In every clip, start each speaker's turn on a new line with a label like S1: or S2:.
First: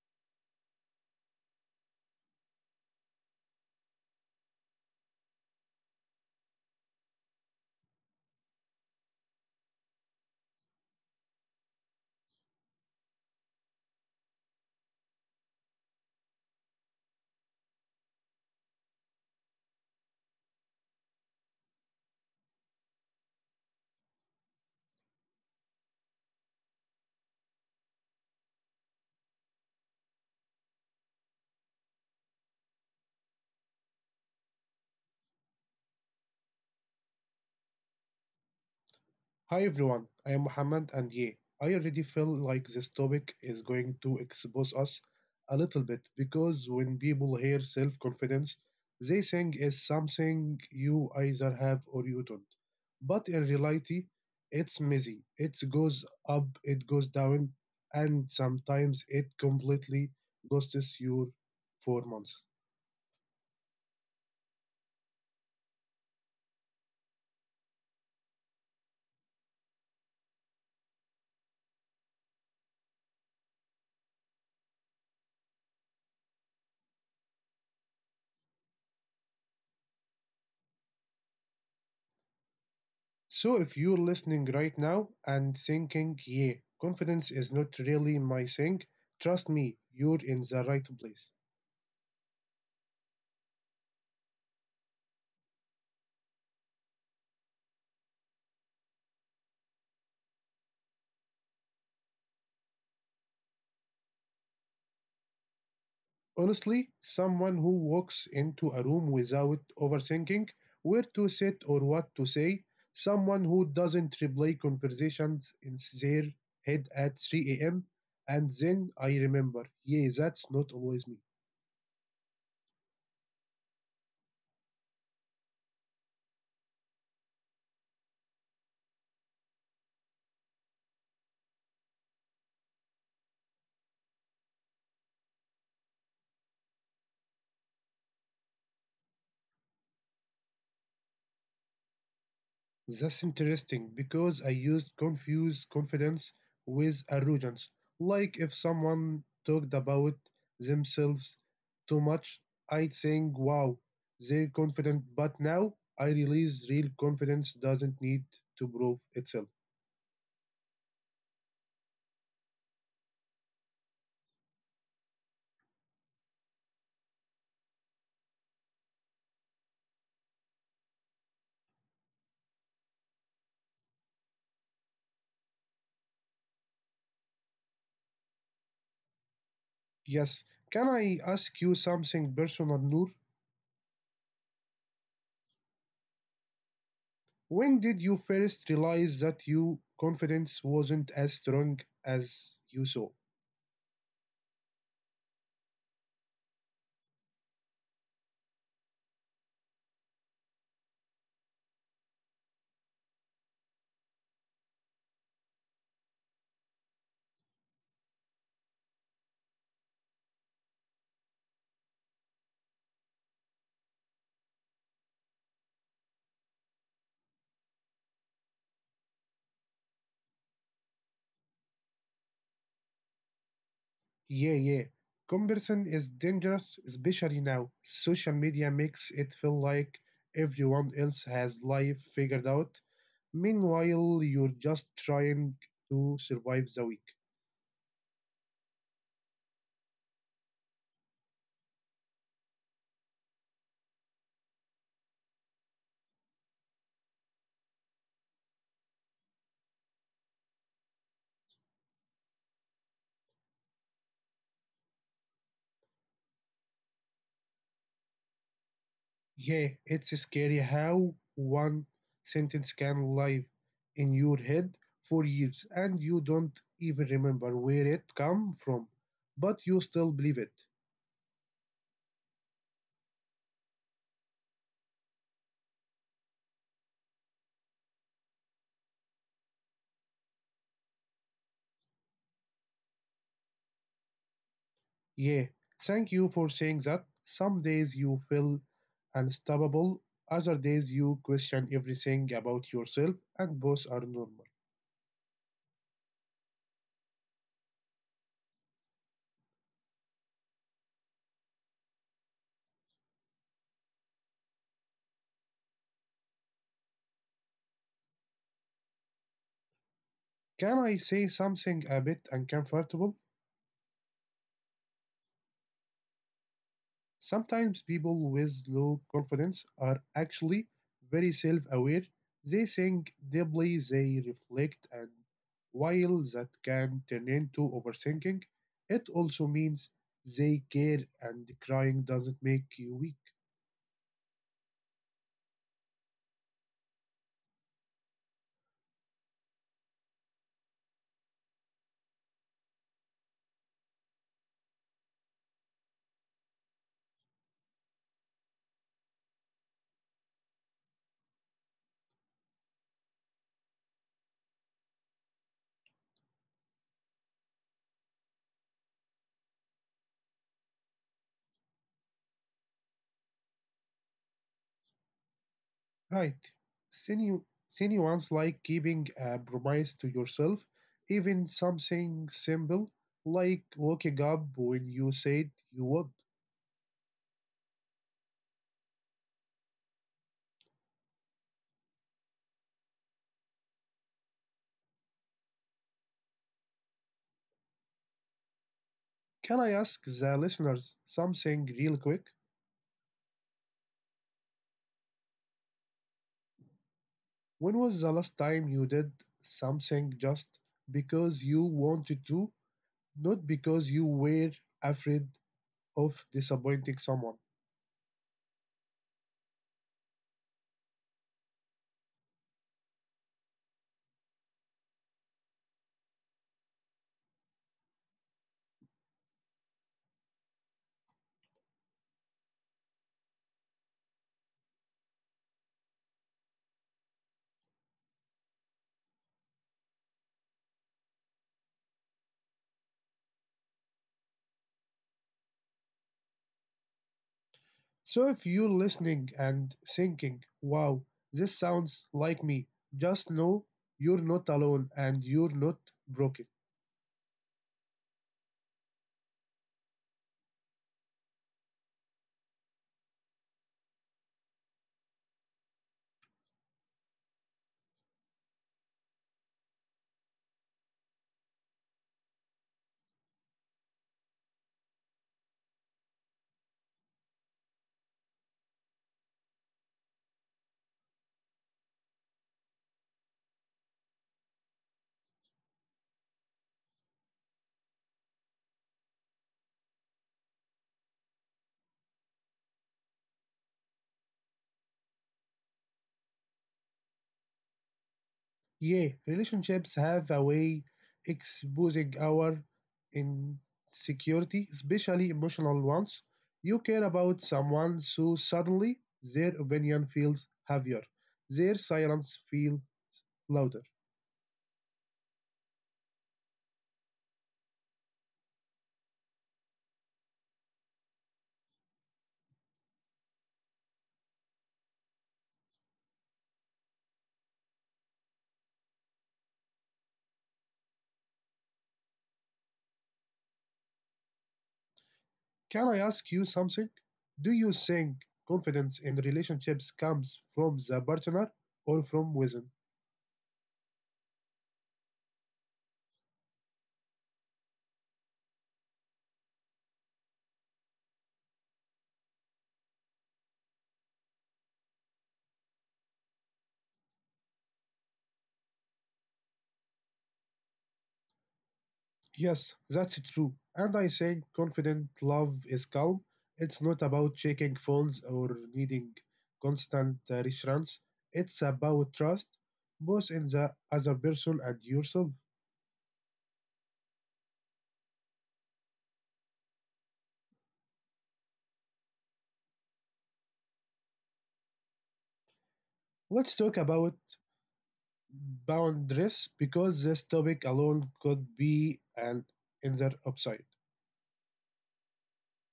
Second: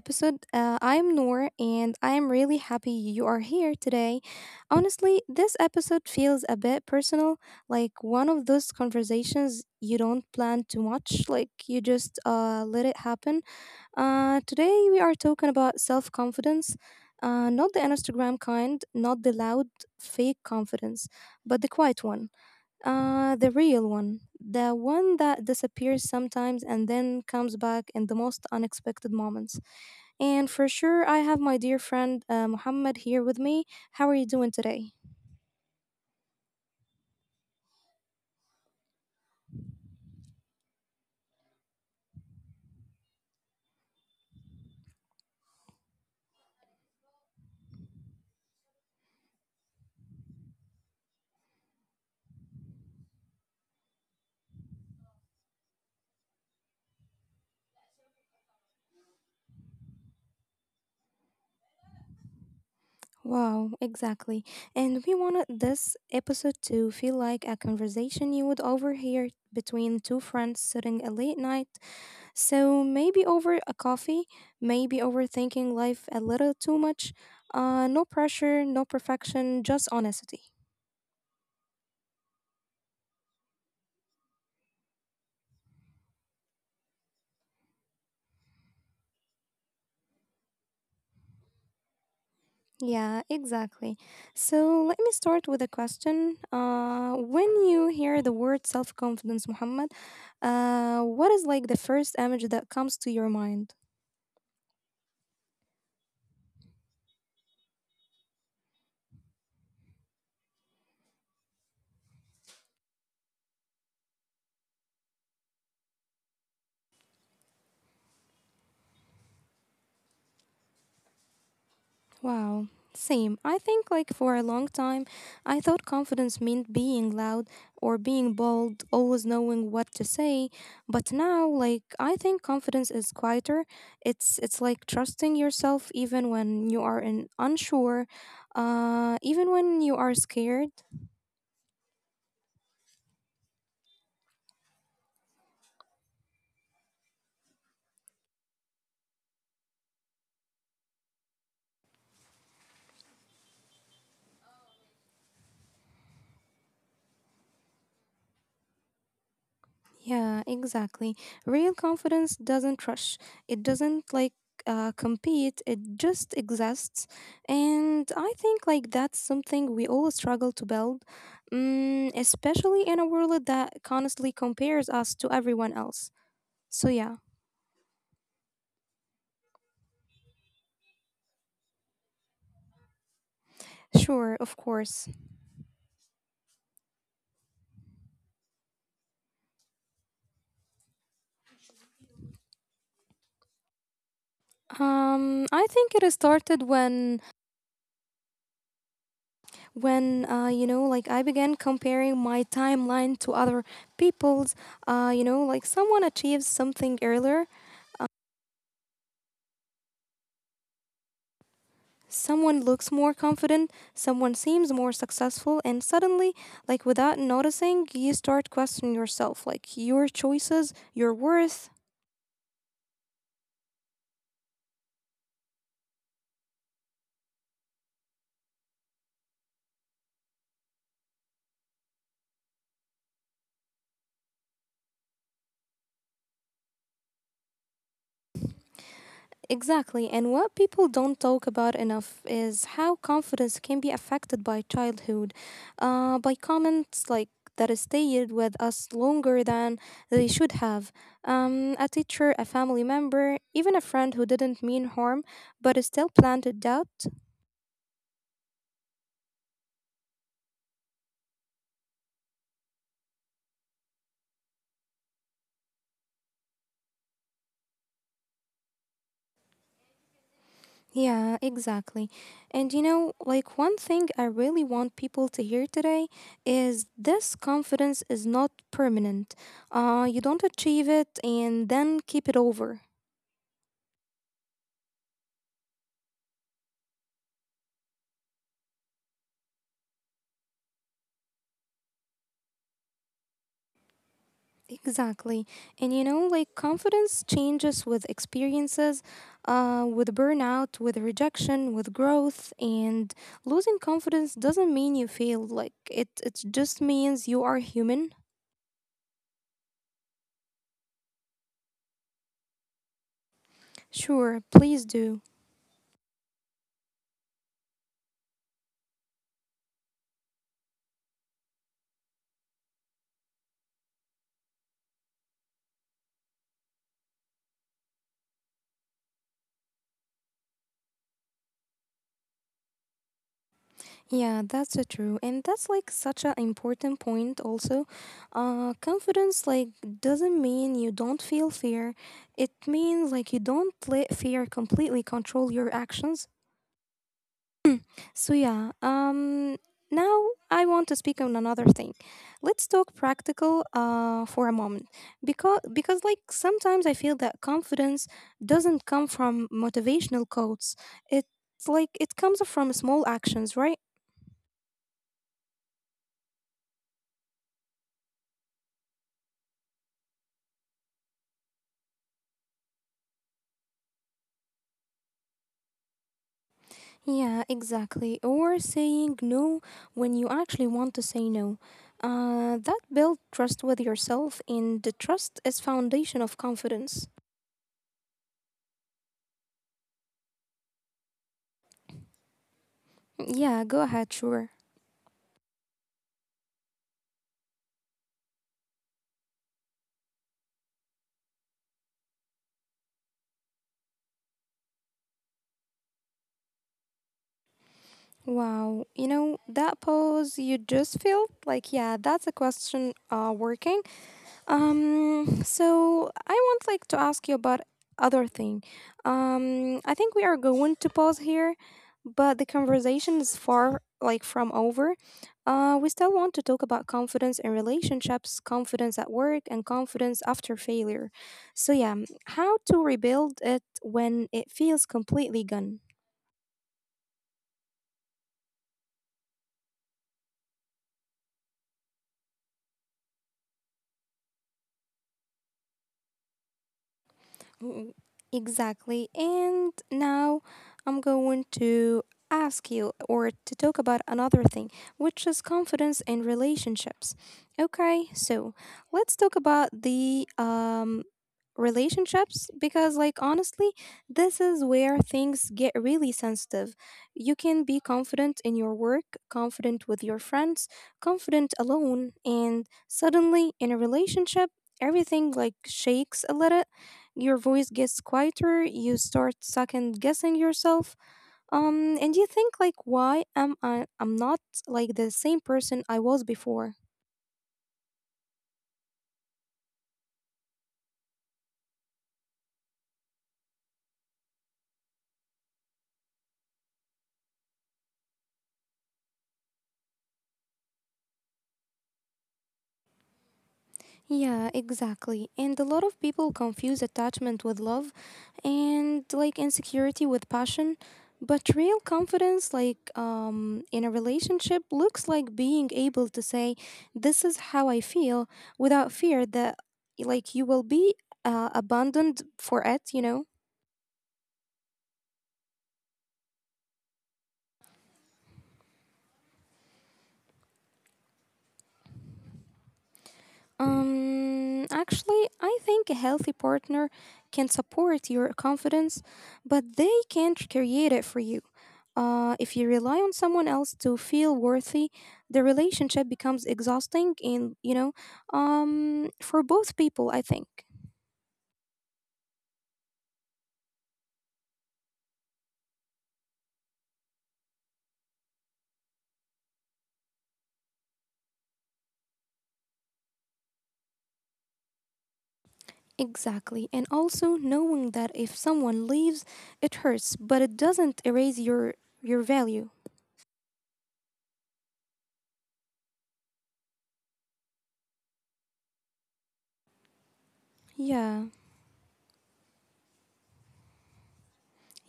S1: episode. I'm Noor, and I am really happy you are here today. Honestly, this episode feels a bit personal, like one of those conversations you don't plan too much, like you just let it happen. Today, we are talking about self confidence. Not the Instagram kind, not the loud, fake confidence, but the quiet one. The real one. The one that disappears sometimes and then comes back in the most unexpected moments. And for sure, I have my dear friend Muhammad here with me. How are you doing today?
S2: Hi everyone, I am Mohammed and yeah, I already feel like this topic is going to expose us a little bit because when people hear self confidence, they think it's something you either have or you don't. But in reality, it's messy. It goes up, it goes down, and sometimes it completely ghosts you for months.
S1: Wow, exactly. And we wanted this episode to feel like a conversation you would overhear between two friends sitting at late night. So maybe over a coffee, maybe overthinking life a little too much. No pressure, no perfection, just honesty.
S2: So, if you're listening right now and thinking, yeah, confidence is not really my thing, trust me, you're in the right place.
S1: Yeah, exactly. So let me start with a question. When you hear the word self confidence, Muhammad, what is like the first image that comes to your mind?
S2: Honestly, someone who walks into a room without overthinking where to sit or what to say, someone who doesn't replay conversations in their head at 3 a.m., and then I remember, yeah, that's not always me.
S1: Wow. Same. I think like for a long time, I thought confidence meant being loud or being bold, always knowing what to say. But now, like I think confidence is quieter. It's like trusting yourself even when you are in unsure, even when you are scared.
S2: That's interesting because I used confuse confidence with arrogance. Like if someone talked about themselves too much, I'd think, wow, they're confident. But now I realize real confidence doesn't need to prove itself.
S1: Yeah, exactly. Real confidence doesn't rush. It doesn't like compete. It just exists, and I think like that's something we all struggle to build, especially in a world that constantly compares us to everyone else. So yeah,
S2: Yes, can I ask you something personal, Noor?
S1: sure, of course.
S2: When did you first realize that your confidence wasn't as strong as you saw?
S1: I think it started when you know like I began comparing my timeline to other people's. You know, like someone achieves something earlier. Someone looks more confident, someone seems more successful, and suddenly, like without noticing, you start questioning yourself, like your choices, your worth.
S2: Yeah, yeah. Comparison is dangerous, especially now. Social media makes it feel like everyone else has life figured out. Meanwhile, you're just trying to survive the week.
S1: Exactly. And what people don't talk about enough is how confidence can be affected by childhood, by comments like that stayed with us longer than they should have. A teacher, a family member, even a friend who didn't mean harm but still planted doubt.
S2: Yeah, it's scary how one sentence can live in your head for years and you don't even remember where it come from, but you still believe it.
S1: Yeah, exactly. And you know, like one thing I really want people to hear today is this: confidence is not permanent. You don't achieve it and then keep it over.
S2: Yeah, thank you for saying that. Some days you feel unstoppable, other days you question everything about yourself, and both are normal.
S1: Exactly. And you know, like confidence changes with experiences, with burnout, with rejection, with growth. And losing confidence doesn't mean you failed. Like it just means you are human.
S2: Can I say something a bit uncomfortable?
S1: Sure, please do.
S2: Sometimes people with low confidence are actually very self aware. They think deeply, they reflect, and while that can turn into overthinking, it also means they care, and crying doesn't make you weak.
S1: Yeah, that's true. And that's like such an important point also. Confidence like doesn't mean you don't feel fear. It means like you don't let fear completely control your actions. So yeah, now I want to speak on another thing. Let's talk practical for a moment. Because like sometimes I feel that confidence doesn't come from motivational quotes. It's like it comes from small actions, right?
S2: Right. Sinu- Sinuans like keeping a promise to yourself, even something simple like waking up when you said you would.
S1: Yeah, exactly. Or saying no when you actually want to say no. That build trust with yourself, and the trust is foundation of confidence.
S2: Can I ask the listeners something real quick?
S1: Yeah, go ahead, sure.
S2: When was the last time you did something just because you wanted to, not because you were afraid of disappointing someone?
S1: Wow, you know that pose you just felt like yeah, that's a question. Working. So I want like to ask you about other thing. I think we are going to pause here, but the conversation is far like from over. We still want to talk about confidence in relationships, confidence at work, and confidence after failure. So yeah, how to rebuild it when it feels completely gone.
S2: So if you're listening and thinking, wow, this sounds like me, just know you're not alone and you're not broken.
S1: Mm, Exactly. And now I'm going to ask you or to talk about another thing, which is confidence in relationships. Okay, so let's talk about the relationships because like honestly, this is where things get really sensitive. You can be confident in your work, confident with your friends, confident alone, and suddenly in a relationship everything like shakes a little. Your voice gets quieter. You start second guessing yourself, and you think like, why am I? I'm not like the same person I was before.
S2: Yeah, relationships have a way exposing our insecurity, especially emotional ones. You care about someone, so suddenly their opinion feels heavier, their silence feels louder.
S1: Yeah, exactly. And a lot of people confuse attachment with love and like insecurity with passion. But real confidence like in a relationship looks like being able to say, this is how I feel without fear that like you will be abandoned for it, you know.
S2: Can I ask you something? Do you think confidence in relationships comes from the partner or from within?
S1: Actually, I think a healthy partner can support your confidence, but they can't create it for you. If you rely on someone else to feel worthy, the relationship becomes exhausting and, you know, for both people, I think.
S2: Yes, that's true. And I think confident love is calm. It's not about checking phones or needing constant reassurance. It's about trust, both in the other person and yourself.
S1: Exactly. And also knowing that if someone leaves, it hurts, but it doesn't erase your value.
S2: Let's talk about boundaries because this topic alone could be
S1: Yeah.
S2: an entire episode.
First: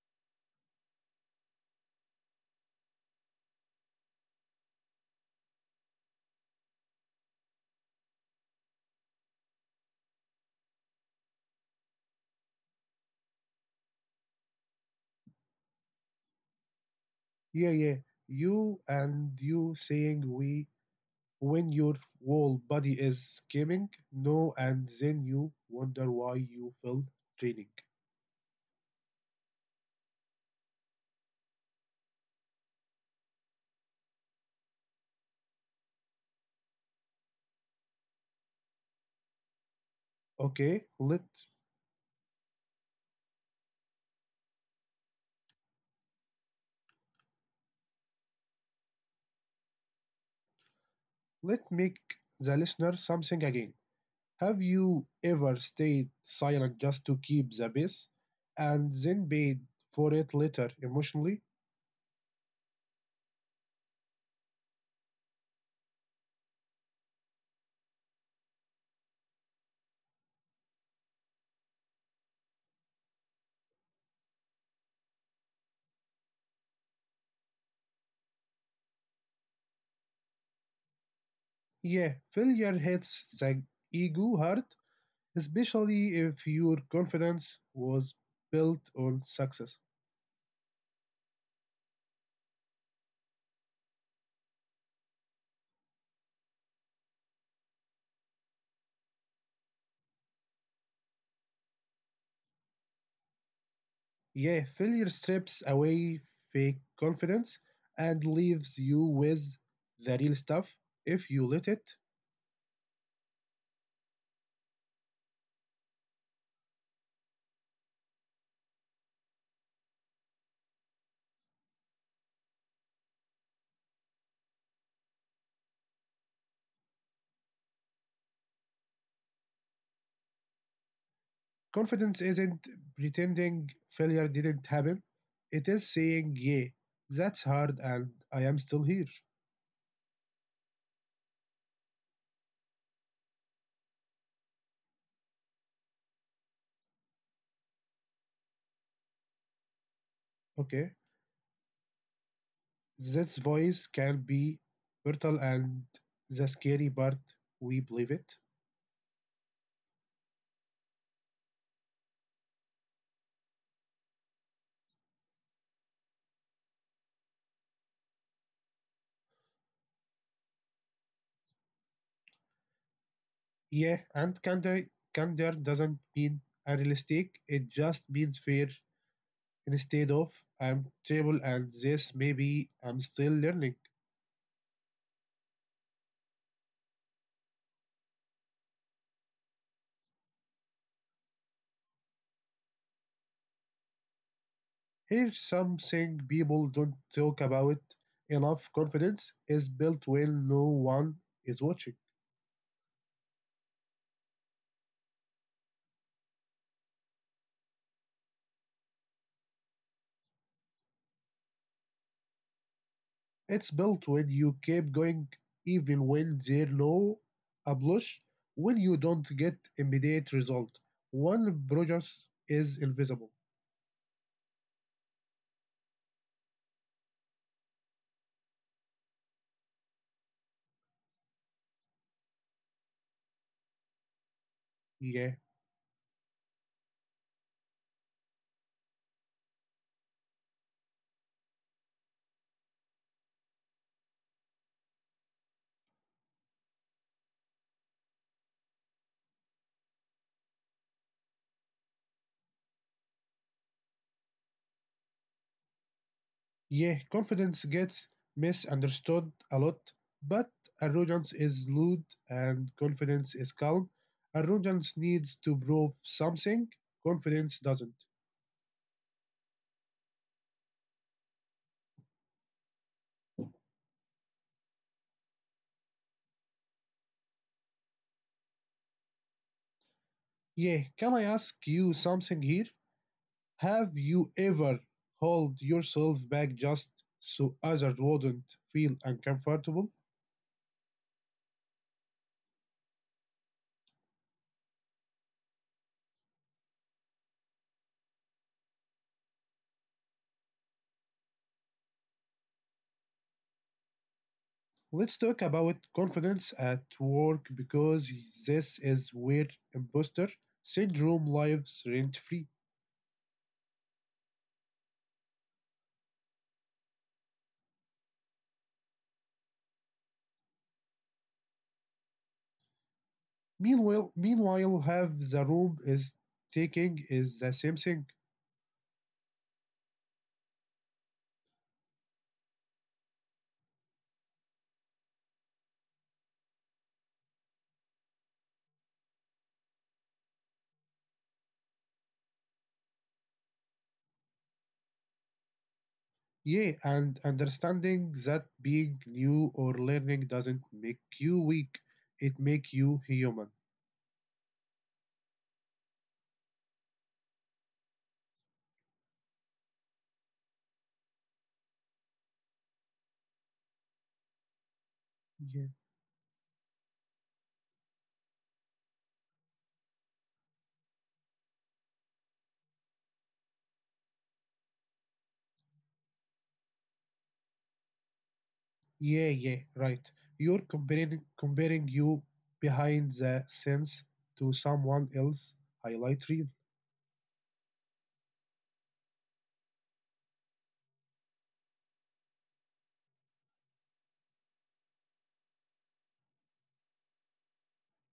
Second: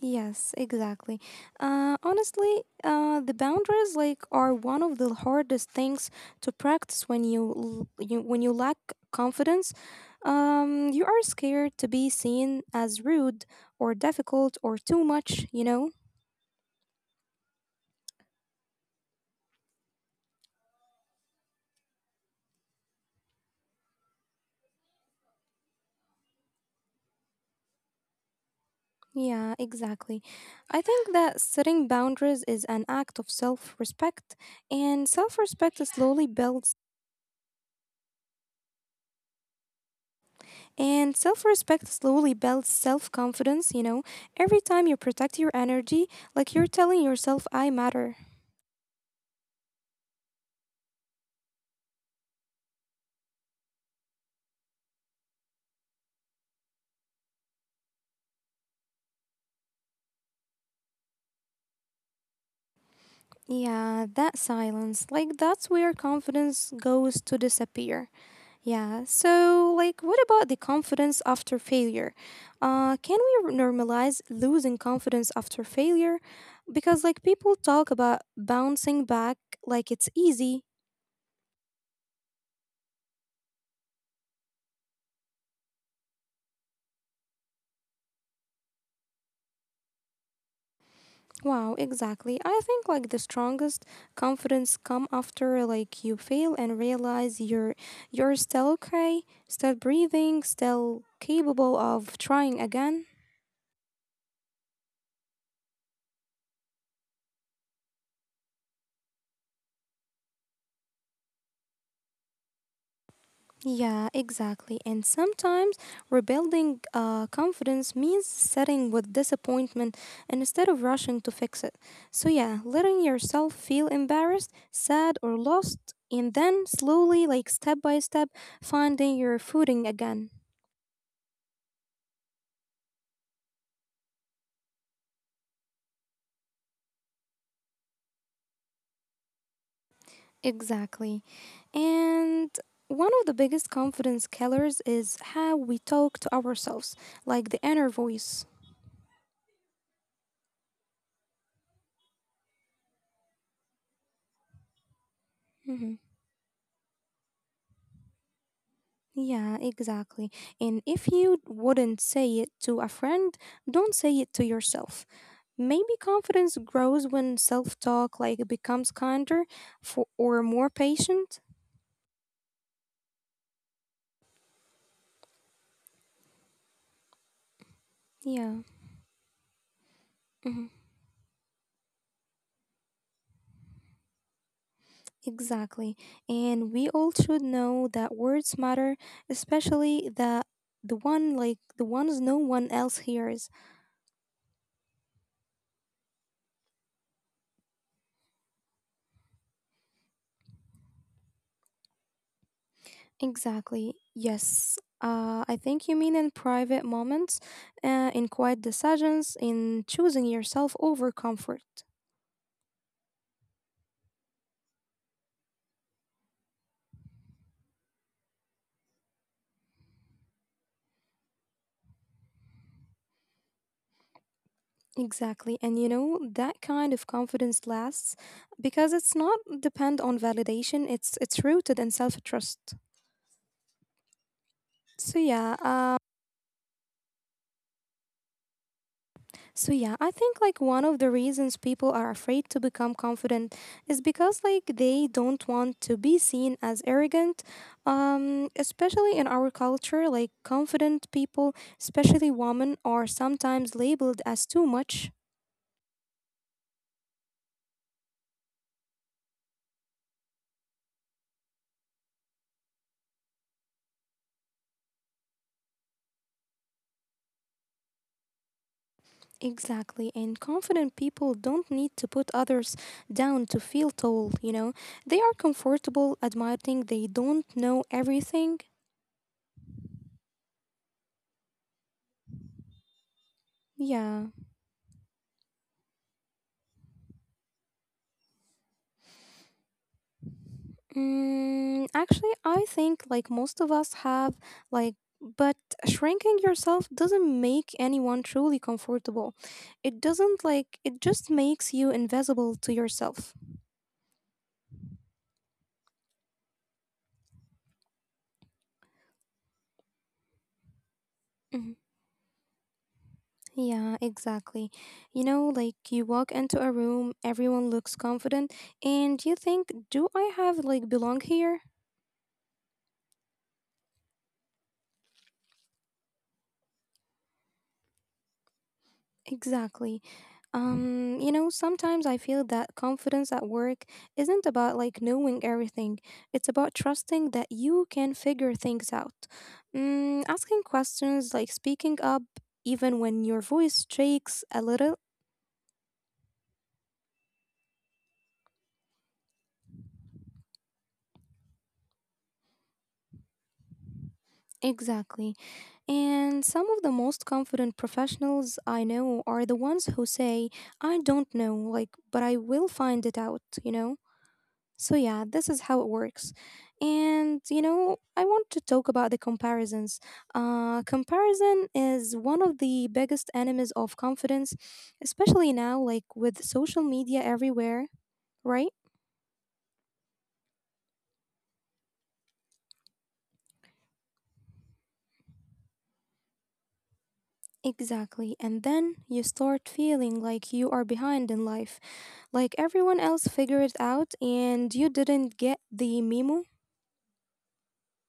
S1: Yes, exactly. Honestly, the boundaries like are one of the hardest things to practice when you lack confidence. You are scared to be seen as rude or difficult or too much. You know.
S2: Yeah, yeah. You and you saying we when your whole body is screaming no, and then you wonder why you feel draining.
S1: Yeah, exactly. I think that setting boundaries is an act of self-respect, and
S2: Okay,
S1: self
S2: let
S1: respect slowly builds self confidence, you know. Every time you protect your energy, like you're telling yourself, I matter.
S2: let make the listener something again. Have you ever stayed silent just to keep the peace, and then paid for it later emotionally?
S1: Yeah, that silence, like that's where confidence goes to disappear. Yeah, so like what about the confidence after failure? Can we normalize losing confidence after failure? Because like people talk about bouncing back like it's easy.
S2: Yeah, failure hits the ego hard, especially if your confidence was built on success.
S1: Wow, exactly. I think like the strongest confidence come after like you fail and realize you're still okay, still breathing, still capable of trying again.
S2: Yeah, failure strips away fake confidence and leaves you with the real stuff if you let it.
S1: Yeah, exactly. And sometimes rebuilding confidence means sitting with disappointment instead of rushing to fix it. So, yeah, letting yourself feel embarrassed, sad, or lost, and then slowly, like step by step, finding your footing again.
S2: Confidence isn't pretending failure didn't happen, it is saying, yeah, that's hard and I am still here.
S1: Exactly. And one of the biggest confidence killers is how we talk to ourselves, like the inner voice.
S2: Okay, this voice can be brutal
S1: Mhm.
S2: and the scary part, we believe it.
S1: Yeah, exactly. And if you wouldn't say it to a friend, don't say it to yourself. Maybe confidence grows when self-talk like becomes kinder for, or more patient.
S2: Yeah, and candor, candor doesn't mean unrealistic, it just means
S1: Yeah.
S2: fair. Instead of
S1: Mm-hmm.
S2: I'm terrible at this, maybe I'm still learning.
S1: Exactly. And we all should know that words matter, especially the one like the ones no one else hears.
S2: Here's something people don't talk about enough confidence is built when no one is watching.
S1: Exactly. Yes. I think you mean in private moments, in quiet decisions, in choosing yourself over comfort.
S2: It's built when you keep going, even when there's no applause, when you don't get immediate result. One progress is invisible.
S1: Exactly. And you know, that kind of confidence lasts because it's not depend on validation, it's rooted in self-trust. So
S2: Yeah.
S1: yeah, uh, So yeah, I think like one of the reasons people are afraid to become confident is because like they don't want to be seen as arrogant. Especially in our culture, like confident people, especially women are sometimes labeled as too much.
S2: Yeah, confidence gets misunderstood a lot, but arrogance is lewd and confidence is calm. Arrogance needs to prove something, confidence doesn't.
S1: Exactly. And confident people don't need to put others down to feel tall, you know. They are comfortable admitting they don't know everything.
S2: Yeah, can I ask you something here? Have
S1: Yeah.
S2: you ever hold yourself back just so others wouldn't feel uncomfortable?
S1: Actually, I think like most of us have like but shrinking yourself doesn't make anyone truly comfortable. It doesn't like it just makes you invisible to yourself.
S2: Let's talk about confidence at work because this is where imposter syndrome
S1: Mhm.
S2: lives rent free.
S1: Yeah, exactly. You know, like you walk into a room, everyone looks confident, and you think, "Do I have like belong here?"
S2: Meanwhile, meanwhile, have the room is taking is the same thing.
S1: Exactly. You know, sometimes I feel that confidence at work isn't about like knowing everything. It's about trusting that you can figure things out. Asking questions, like speaking up, even when your voice shakes a little.
S2: Yeah, and understanding that being new or learning doesn't make you weak. It make you human.
S1: Exactly. And some of the most confident professionals I know are the ones who say, I don't know, like, but I will find it out, you know? So, yeah, this is
S2: Yeah,
S1: how it works. And, you know, I want to talk about the comparisons. Comparison is one of the biggest enemies of confidence, especially now, like with social media everywhere, right?
S2: yeah, yeah. Right. You're comparing you behind the scenes to someone else highlight reel.
S1: Exactly. And then you start feeling like you are behind in life, like everyone else figured it out and you didn't get the memo.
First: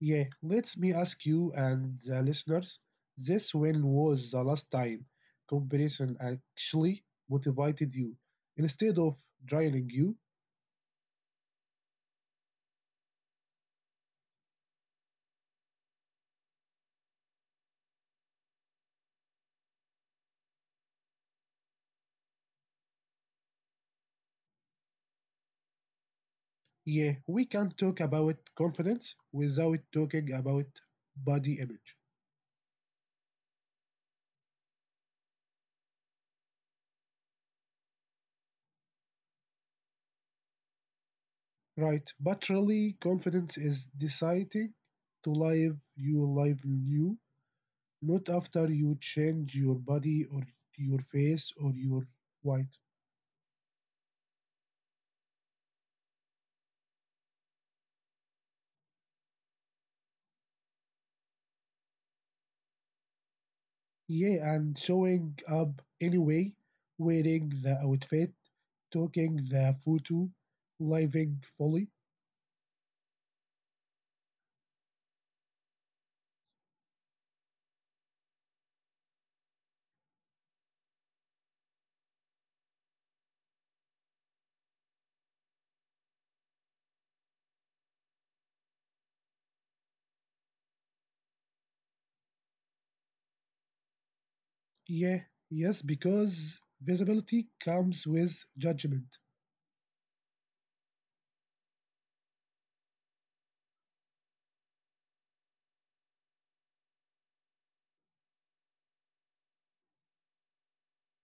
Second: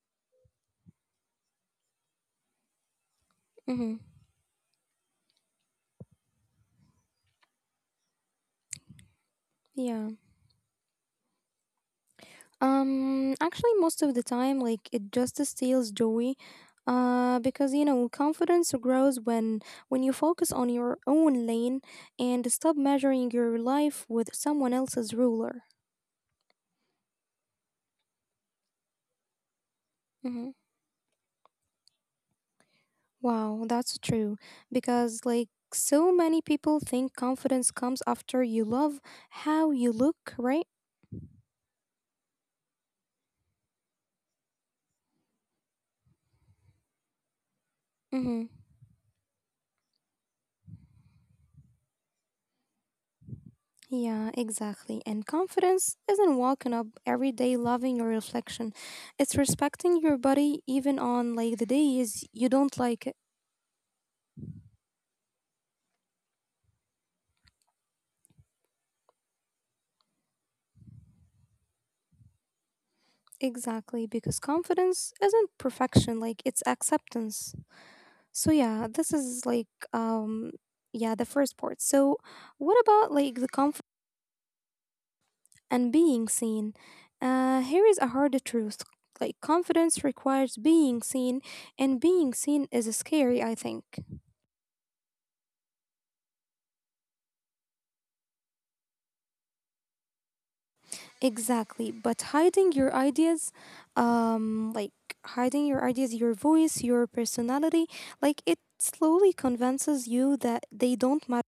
S2: Yeah, let me ask you and the listeners this when
S1: Hmm.
S2: was the last time comparison actually motivated you instead of draining
S1: Yeah.
S2: you?
S1: Actually, most of the time, like it just steals joy. Because you know confidence grows when you focus on your own lane and stop measuring your life with someone else's ruler.
S2: Yeah, we can't talk about confidence without talking
S1: Mhm.
S2: about body image,
S1: Wow, that's true. Because like so many people think confidence comes after you love how you look, right?
S2: right? But really, confidence is deciding to live your life new, not
S1: Mhm.
S2: after you change your body or your face or your weight.
S1: Yeah, exactly. And confidence isn't walking up every day loving your reflection. It's respecting your body even on like the days you don't like it.
S2: Yeah, and showing up anyway, wearing the outfit, taking the photo, living fully.
S1: Exactly, because confidence isn't perfection, like it's acceptance. So yeah, this is like um yeah, the first part. So what about like the comfort and being seen? Here is a hard truth. Like confidence requires being seen and being seen is scary, I think.
S2: Yeah, yes, because visibility comes with judgment.
S1: Exactly, but hiding your ideas, like hiding your ideas, your voice, your personality, like it slowly convinces you that they don't matter.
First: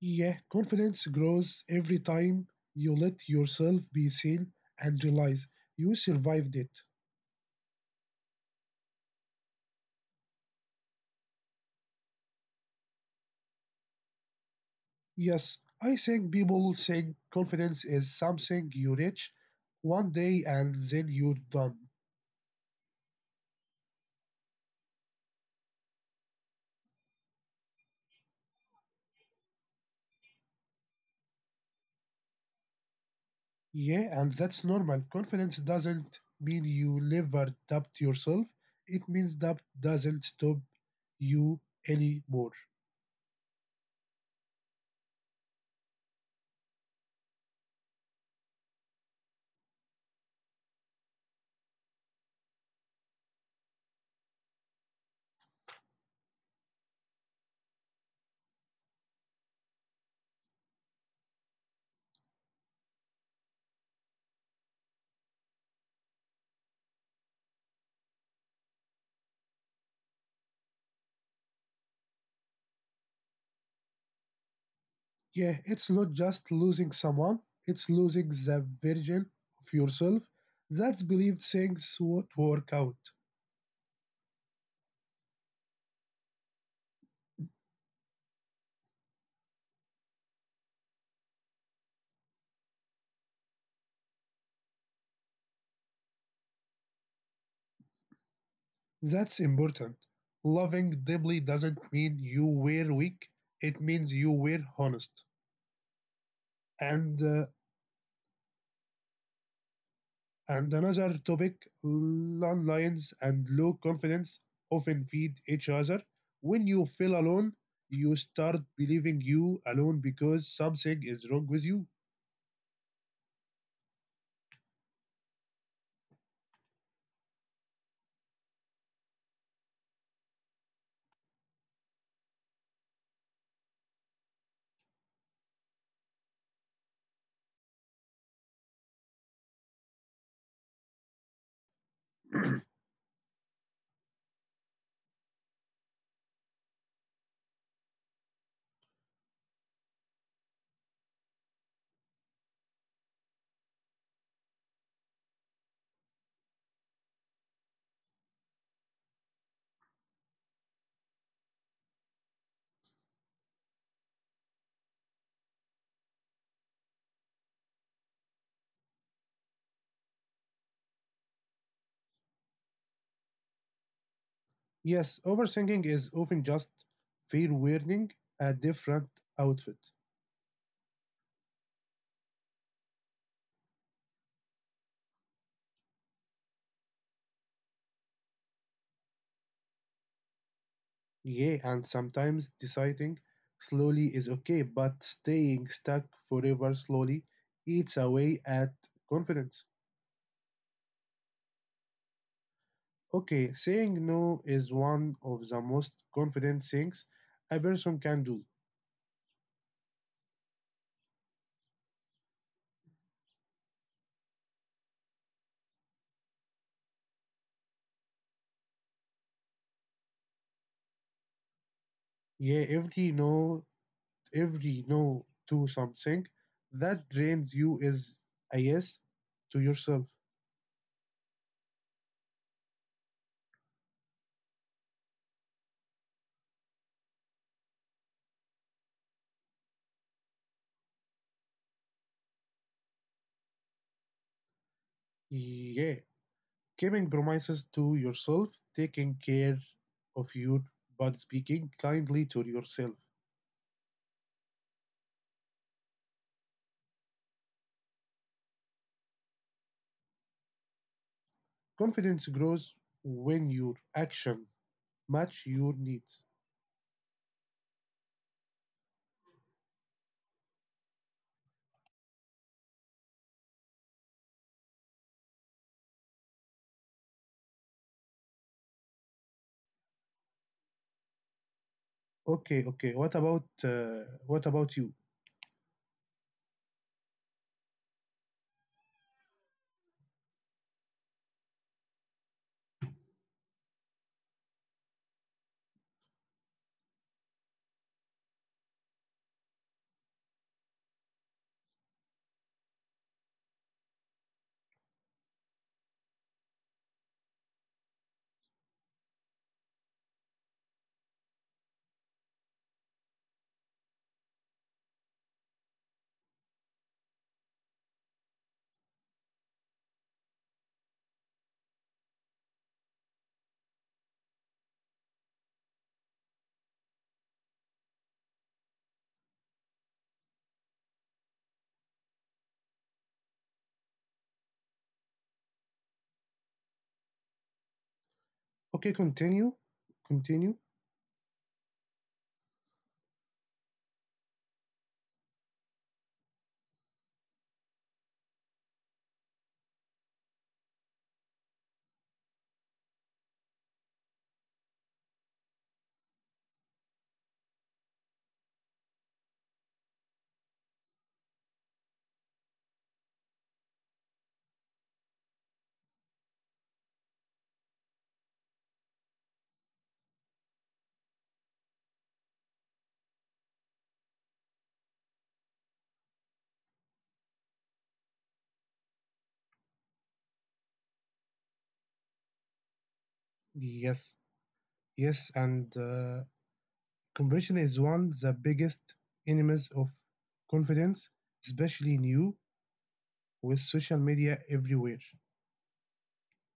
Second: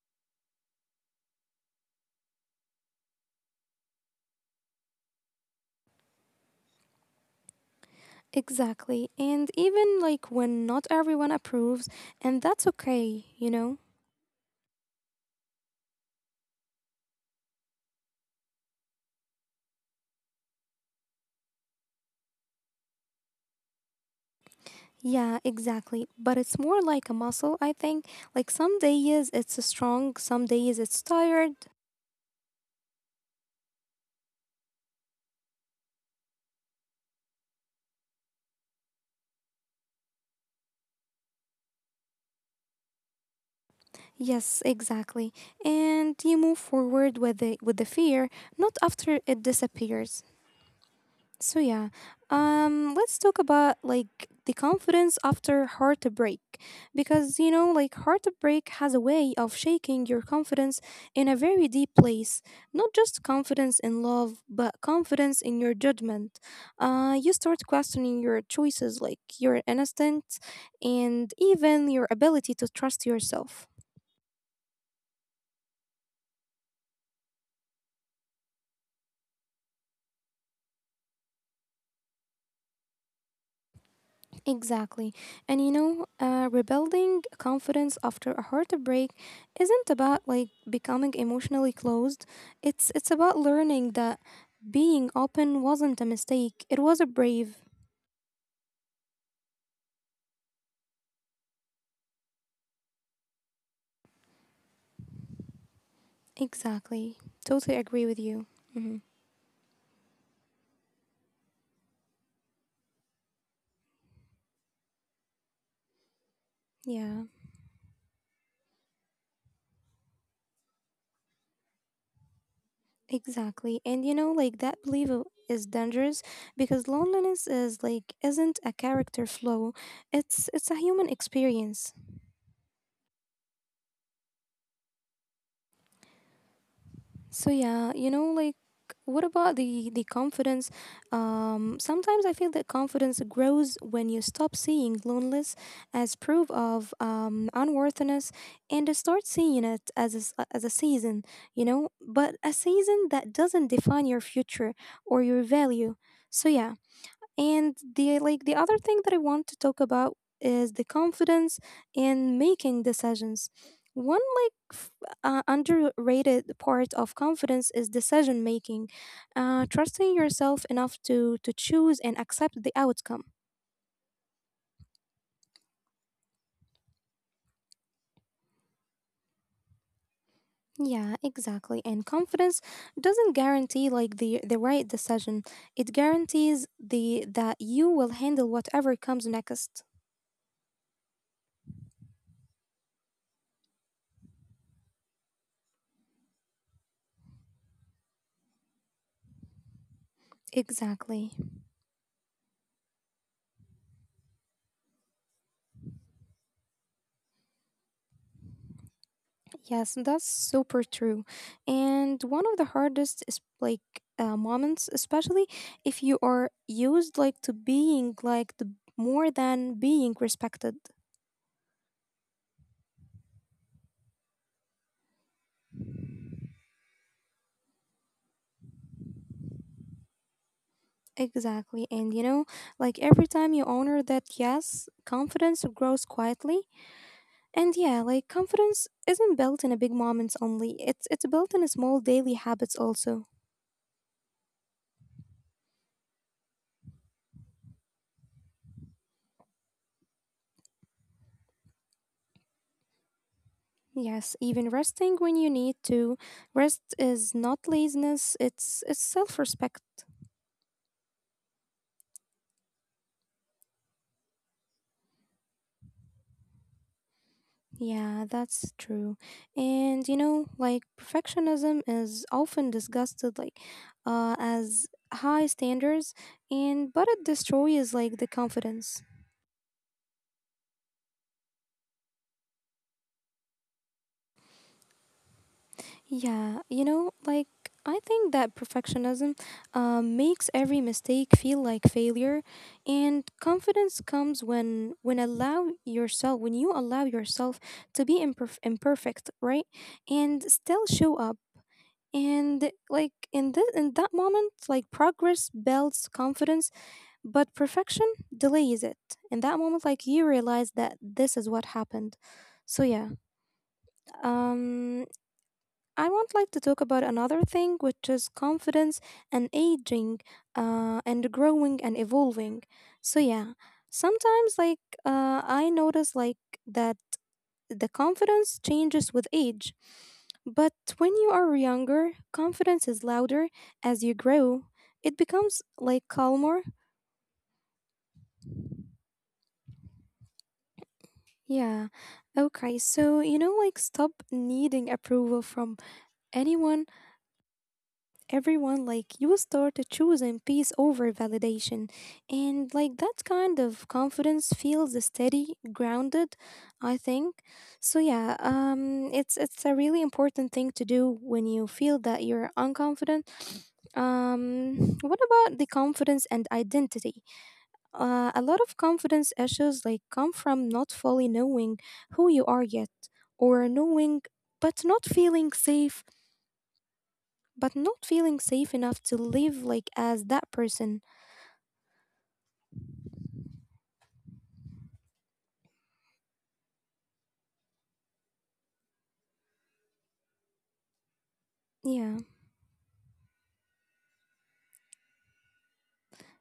S2: Yeah, confidence grows every time you let yourself be seen and realize you survived it.
S1: Exactly, and even like when not everyone approves, and that's okay, you know?
S2: Yes, I think people think confidence is something you reach one day and then you're done.
S1: Yeah, exactly. But it's more like a muscle, I think. Like some days it's strong, some days it's tired.
S2: Yeah, and that's normal. Confidence doesn't mean you never doubt yourself. It means doubt doesn't stop you anymore.
S1: Yes, exactly. And you move forward with the fear, not after it disappears. So yeah, let's talk about like the confidence after heartbreak, because you know, like heartbreak has a way of shaking your confidence in a very deep place. Not just confidence in love, but confidence in your judgment. You start questioning your choices, like your instinct, and even your ability to trust yourself.
S2: Yeah, it's not just losing someone, it's losing the version of yourself that's believed things would work out.
S1: Exactly. And you know, rebuilding confidence after a heartbreak isn't about like becoming emotionally closed. It's about learning that being open wasn't a mistake. It was a brave.
S2: That's important. Loving deeply doesn't mean you were weak, it means you were honest.
S1: Exactly.
S2: And uh,
S1: Totally agree with you. Hmm.
S2: And another topic landlines and low confidence often feed each other. When you feel
S1: Yeah.
S2: alone, you start believing you alone because something is wrong with you.
S1: Exactly. And you know, like that is dangerous because loneliness is like isn't a character flaw. It's a human experience. So yeah, you know, like what about the confidence? Sometimes I feel that confidence grows when you stop seeing loneliness as proof of unworthiness and start seeing it as as a season. You know, but a season that doesn't define your future or your value. So yeah. And the like the other thing that I want to talk about is the confidence in making decisions. One like f- Underrated part of confidence is decision making, trusting yourself enough to choose and accept the outcome.
S2: Yes, overthinking is often just fear wearing a different outfit.
S1: Yeah, exactly. And confidence doesn't guarantee like the right decision. It guarantees the that you will handle whatever comes next.
S2: Yeah, and sometimes deciding slowly is okay, but staying stuck forever slowly eats away at confidence.
S1: Exactly.
S2: Okay, saying no is one of the most confident things a person can do.
S1: Yes, that's super true. And one of the hardest is like moments, especially if you are used like to being like more than being respected.
S2: Yeah, every no to something that drains you is a yes to yourself.
S1: Exactly. And you know, like every time you honor that yes, confidence grows quietly. And yeah, like confidence isn't built in a big moments only. It's built in small daily habits also.
S2: Yeah, keeping promises to yourself, taking care of you, but speaking kindly to yourself.
S1: Yes, even resting when you need to. Rest is not laziness, it's self-respect.
S2: Confidence grows when your action match your needs.
S1: Yeah, that's true. And you know, like perfectionism is often disgusted like as high standards and but it destroys like the confidence.
S2: Okay, okay. What about you?
S1: Yeah, you know, like I think that perfectionism makes every mistake feel like failure and confidence comes when allow yourself when you allow yourself to be imperfect, right? And still show up and like in this in that moment like progress builds confidence but perfection delays it in that moment like you realize that this is what happened. So yeah. um I want like to talk about another thing, which is confidence and aging, and growing and evolving. So yeah, sometimes like I notice like that the confidence changes with age. But when you are younger, confidence is louder as you grow. It becomes like calmer.
S2: Okay, continue. Continue.
S1: Yeah. Okay. So, you know, like stop needing approval from anyone everyone, like you start choosing peace over validation, and like that kind of confidence feels steady grounded, I think. So yeah, it's a really important thing to do when you feel that you're unconfident. um what about the confidence and identity? A lot of confidence issues like come from not fully knowing who you are yet, or knowing but not feeling safe but not feeling safe enough to live like as that person.
S2: Yes. Yes, and comparison is one of the biggest enemies of confidence, especially
S1: Yeah.
S2: new with social media everywhere.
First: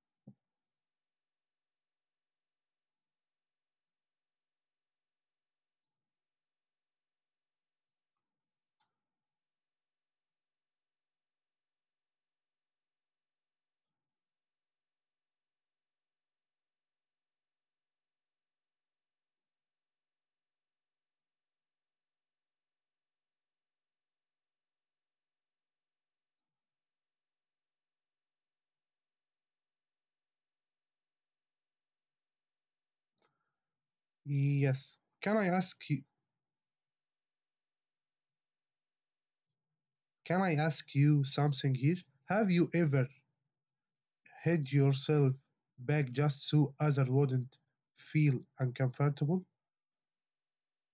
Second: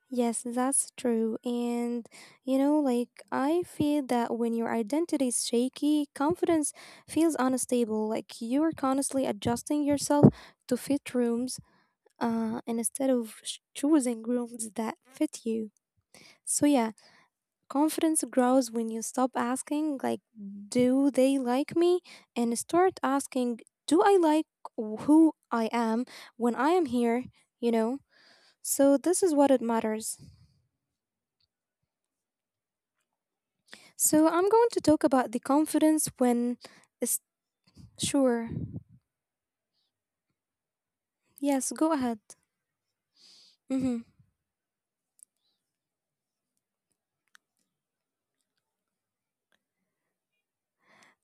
S1: Yes, that's true. And you know, like I feel that when your identity is shaky, confidence feels unstable. Like you're constantly adjusting yourself to fit rooms, and instead of choosing rooms that fit you. So, yeah, confidence grows when you stop asking, like, do they like me? And start asking, do I like who I am when I am here? You know? So, this is what it matters. So, I'm going to talk
S2: Yes.
S1: about the
S2: Can I ask
S1: confidence
S2: you,
S1: when. It's, sure.
S2: can I ask you
S1: Yes, go
S2: something
S1: ahead.
S2: here? Have you ever
S1: Mm-hmm.
S2: hedge yourself back just so others wouldn't feel uncomfortable?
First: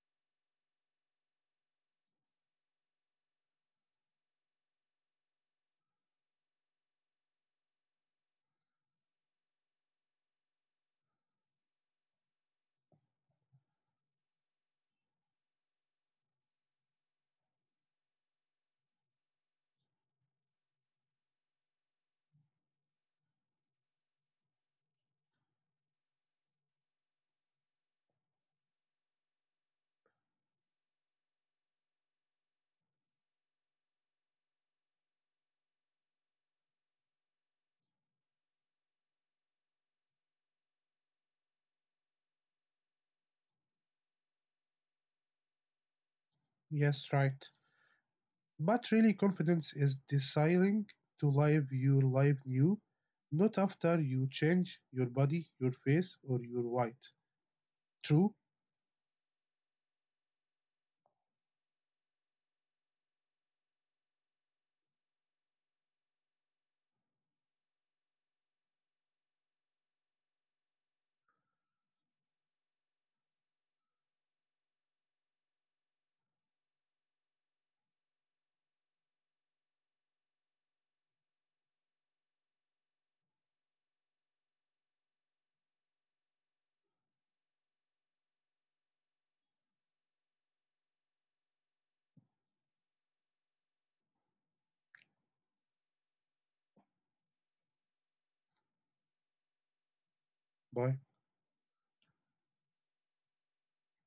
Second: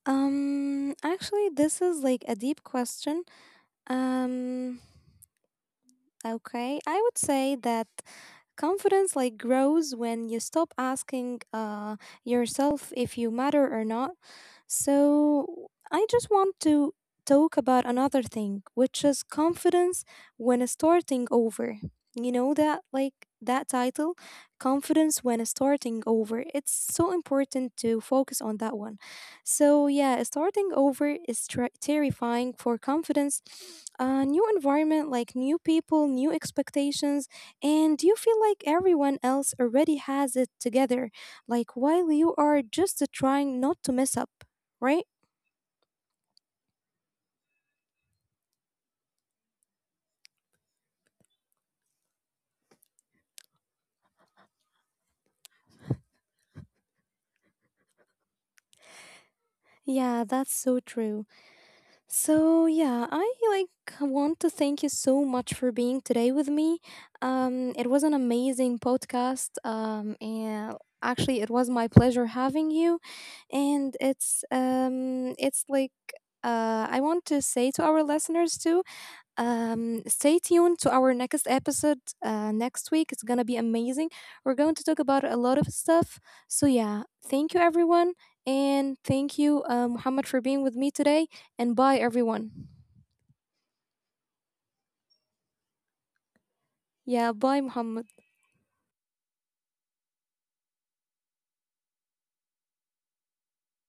S1: Actually, this is like a deep question. Um, okay. I would say that confidence like grows when you stop asking yourself if you matter or not. So I just want to talk about another thing, which is confidence when starting over. You know that like that title, confidence when starting over. It's so important to focus on that one. So yeah, starting over is terrifying for confidence. A new environment, like new people, new expectations, and you feel like everyone else already has it together, like while you are just trying not to mess up, right?
S2: Yes, right. But really, confidence is deciding to live your life new, not after you change your body, your face, or your weight. True?
S1: Yeah, that's so true. So, yeah, I like want to thank you so much for being today with me. It was an amazing podcast. And actually it was my pleasure having you, and it's like I want to say to our listeners too. Stay tuned to our next episode next week. It's going to be amazing. We're going to talk about a lot of stuff. So, yeah, thank you, everyone. And thank you, Muhammad, for being with me today. And bye, everyone. Yeah, bye, Muhammad.
S2: Bye.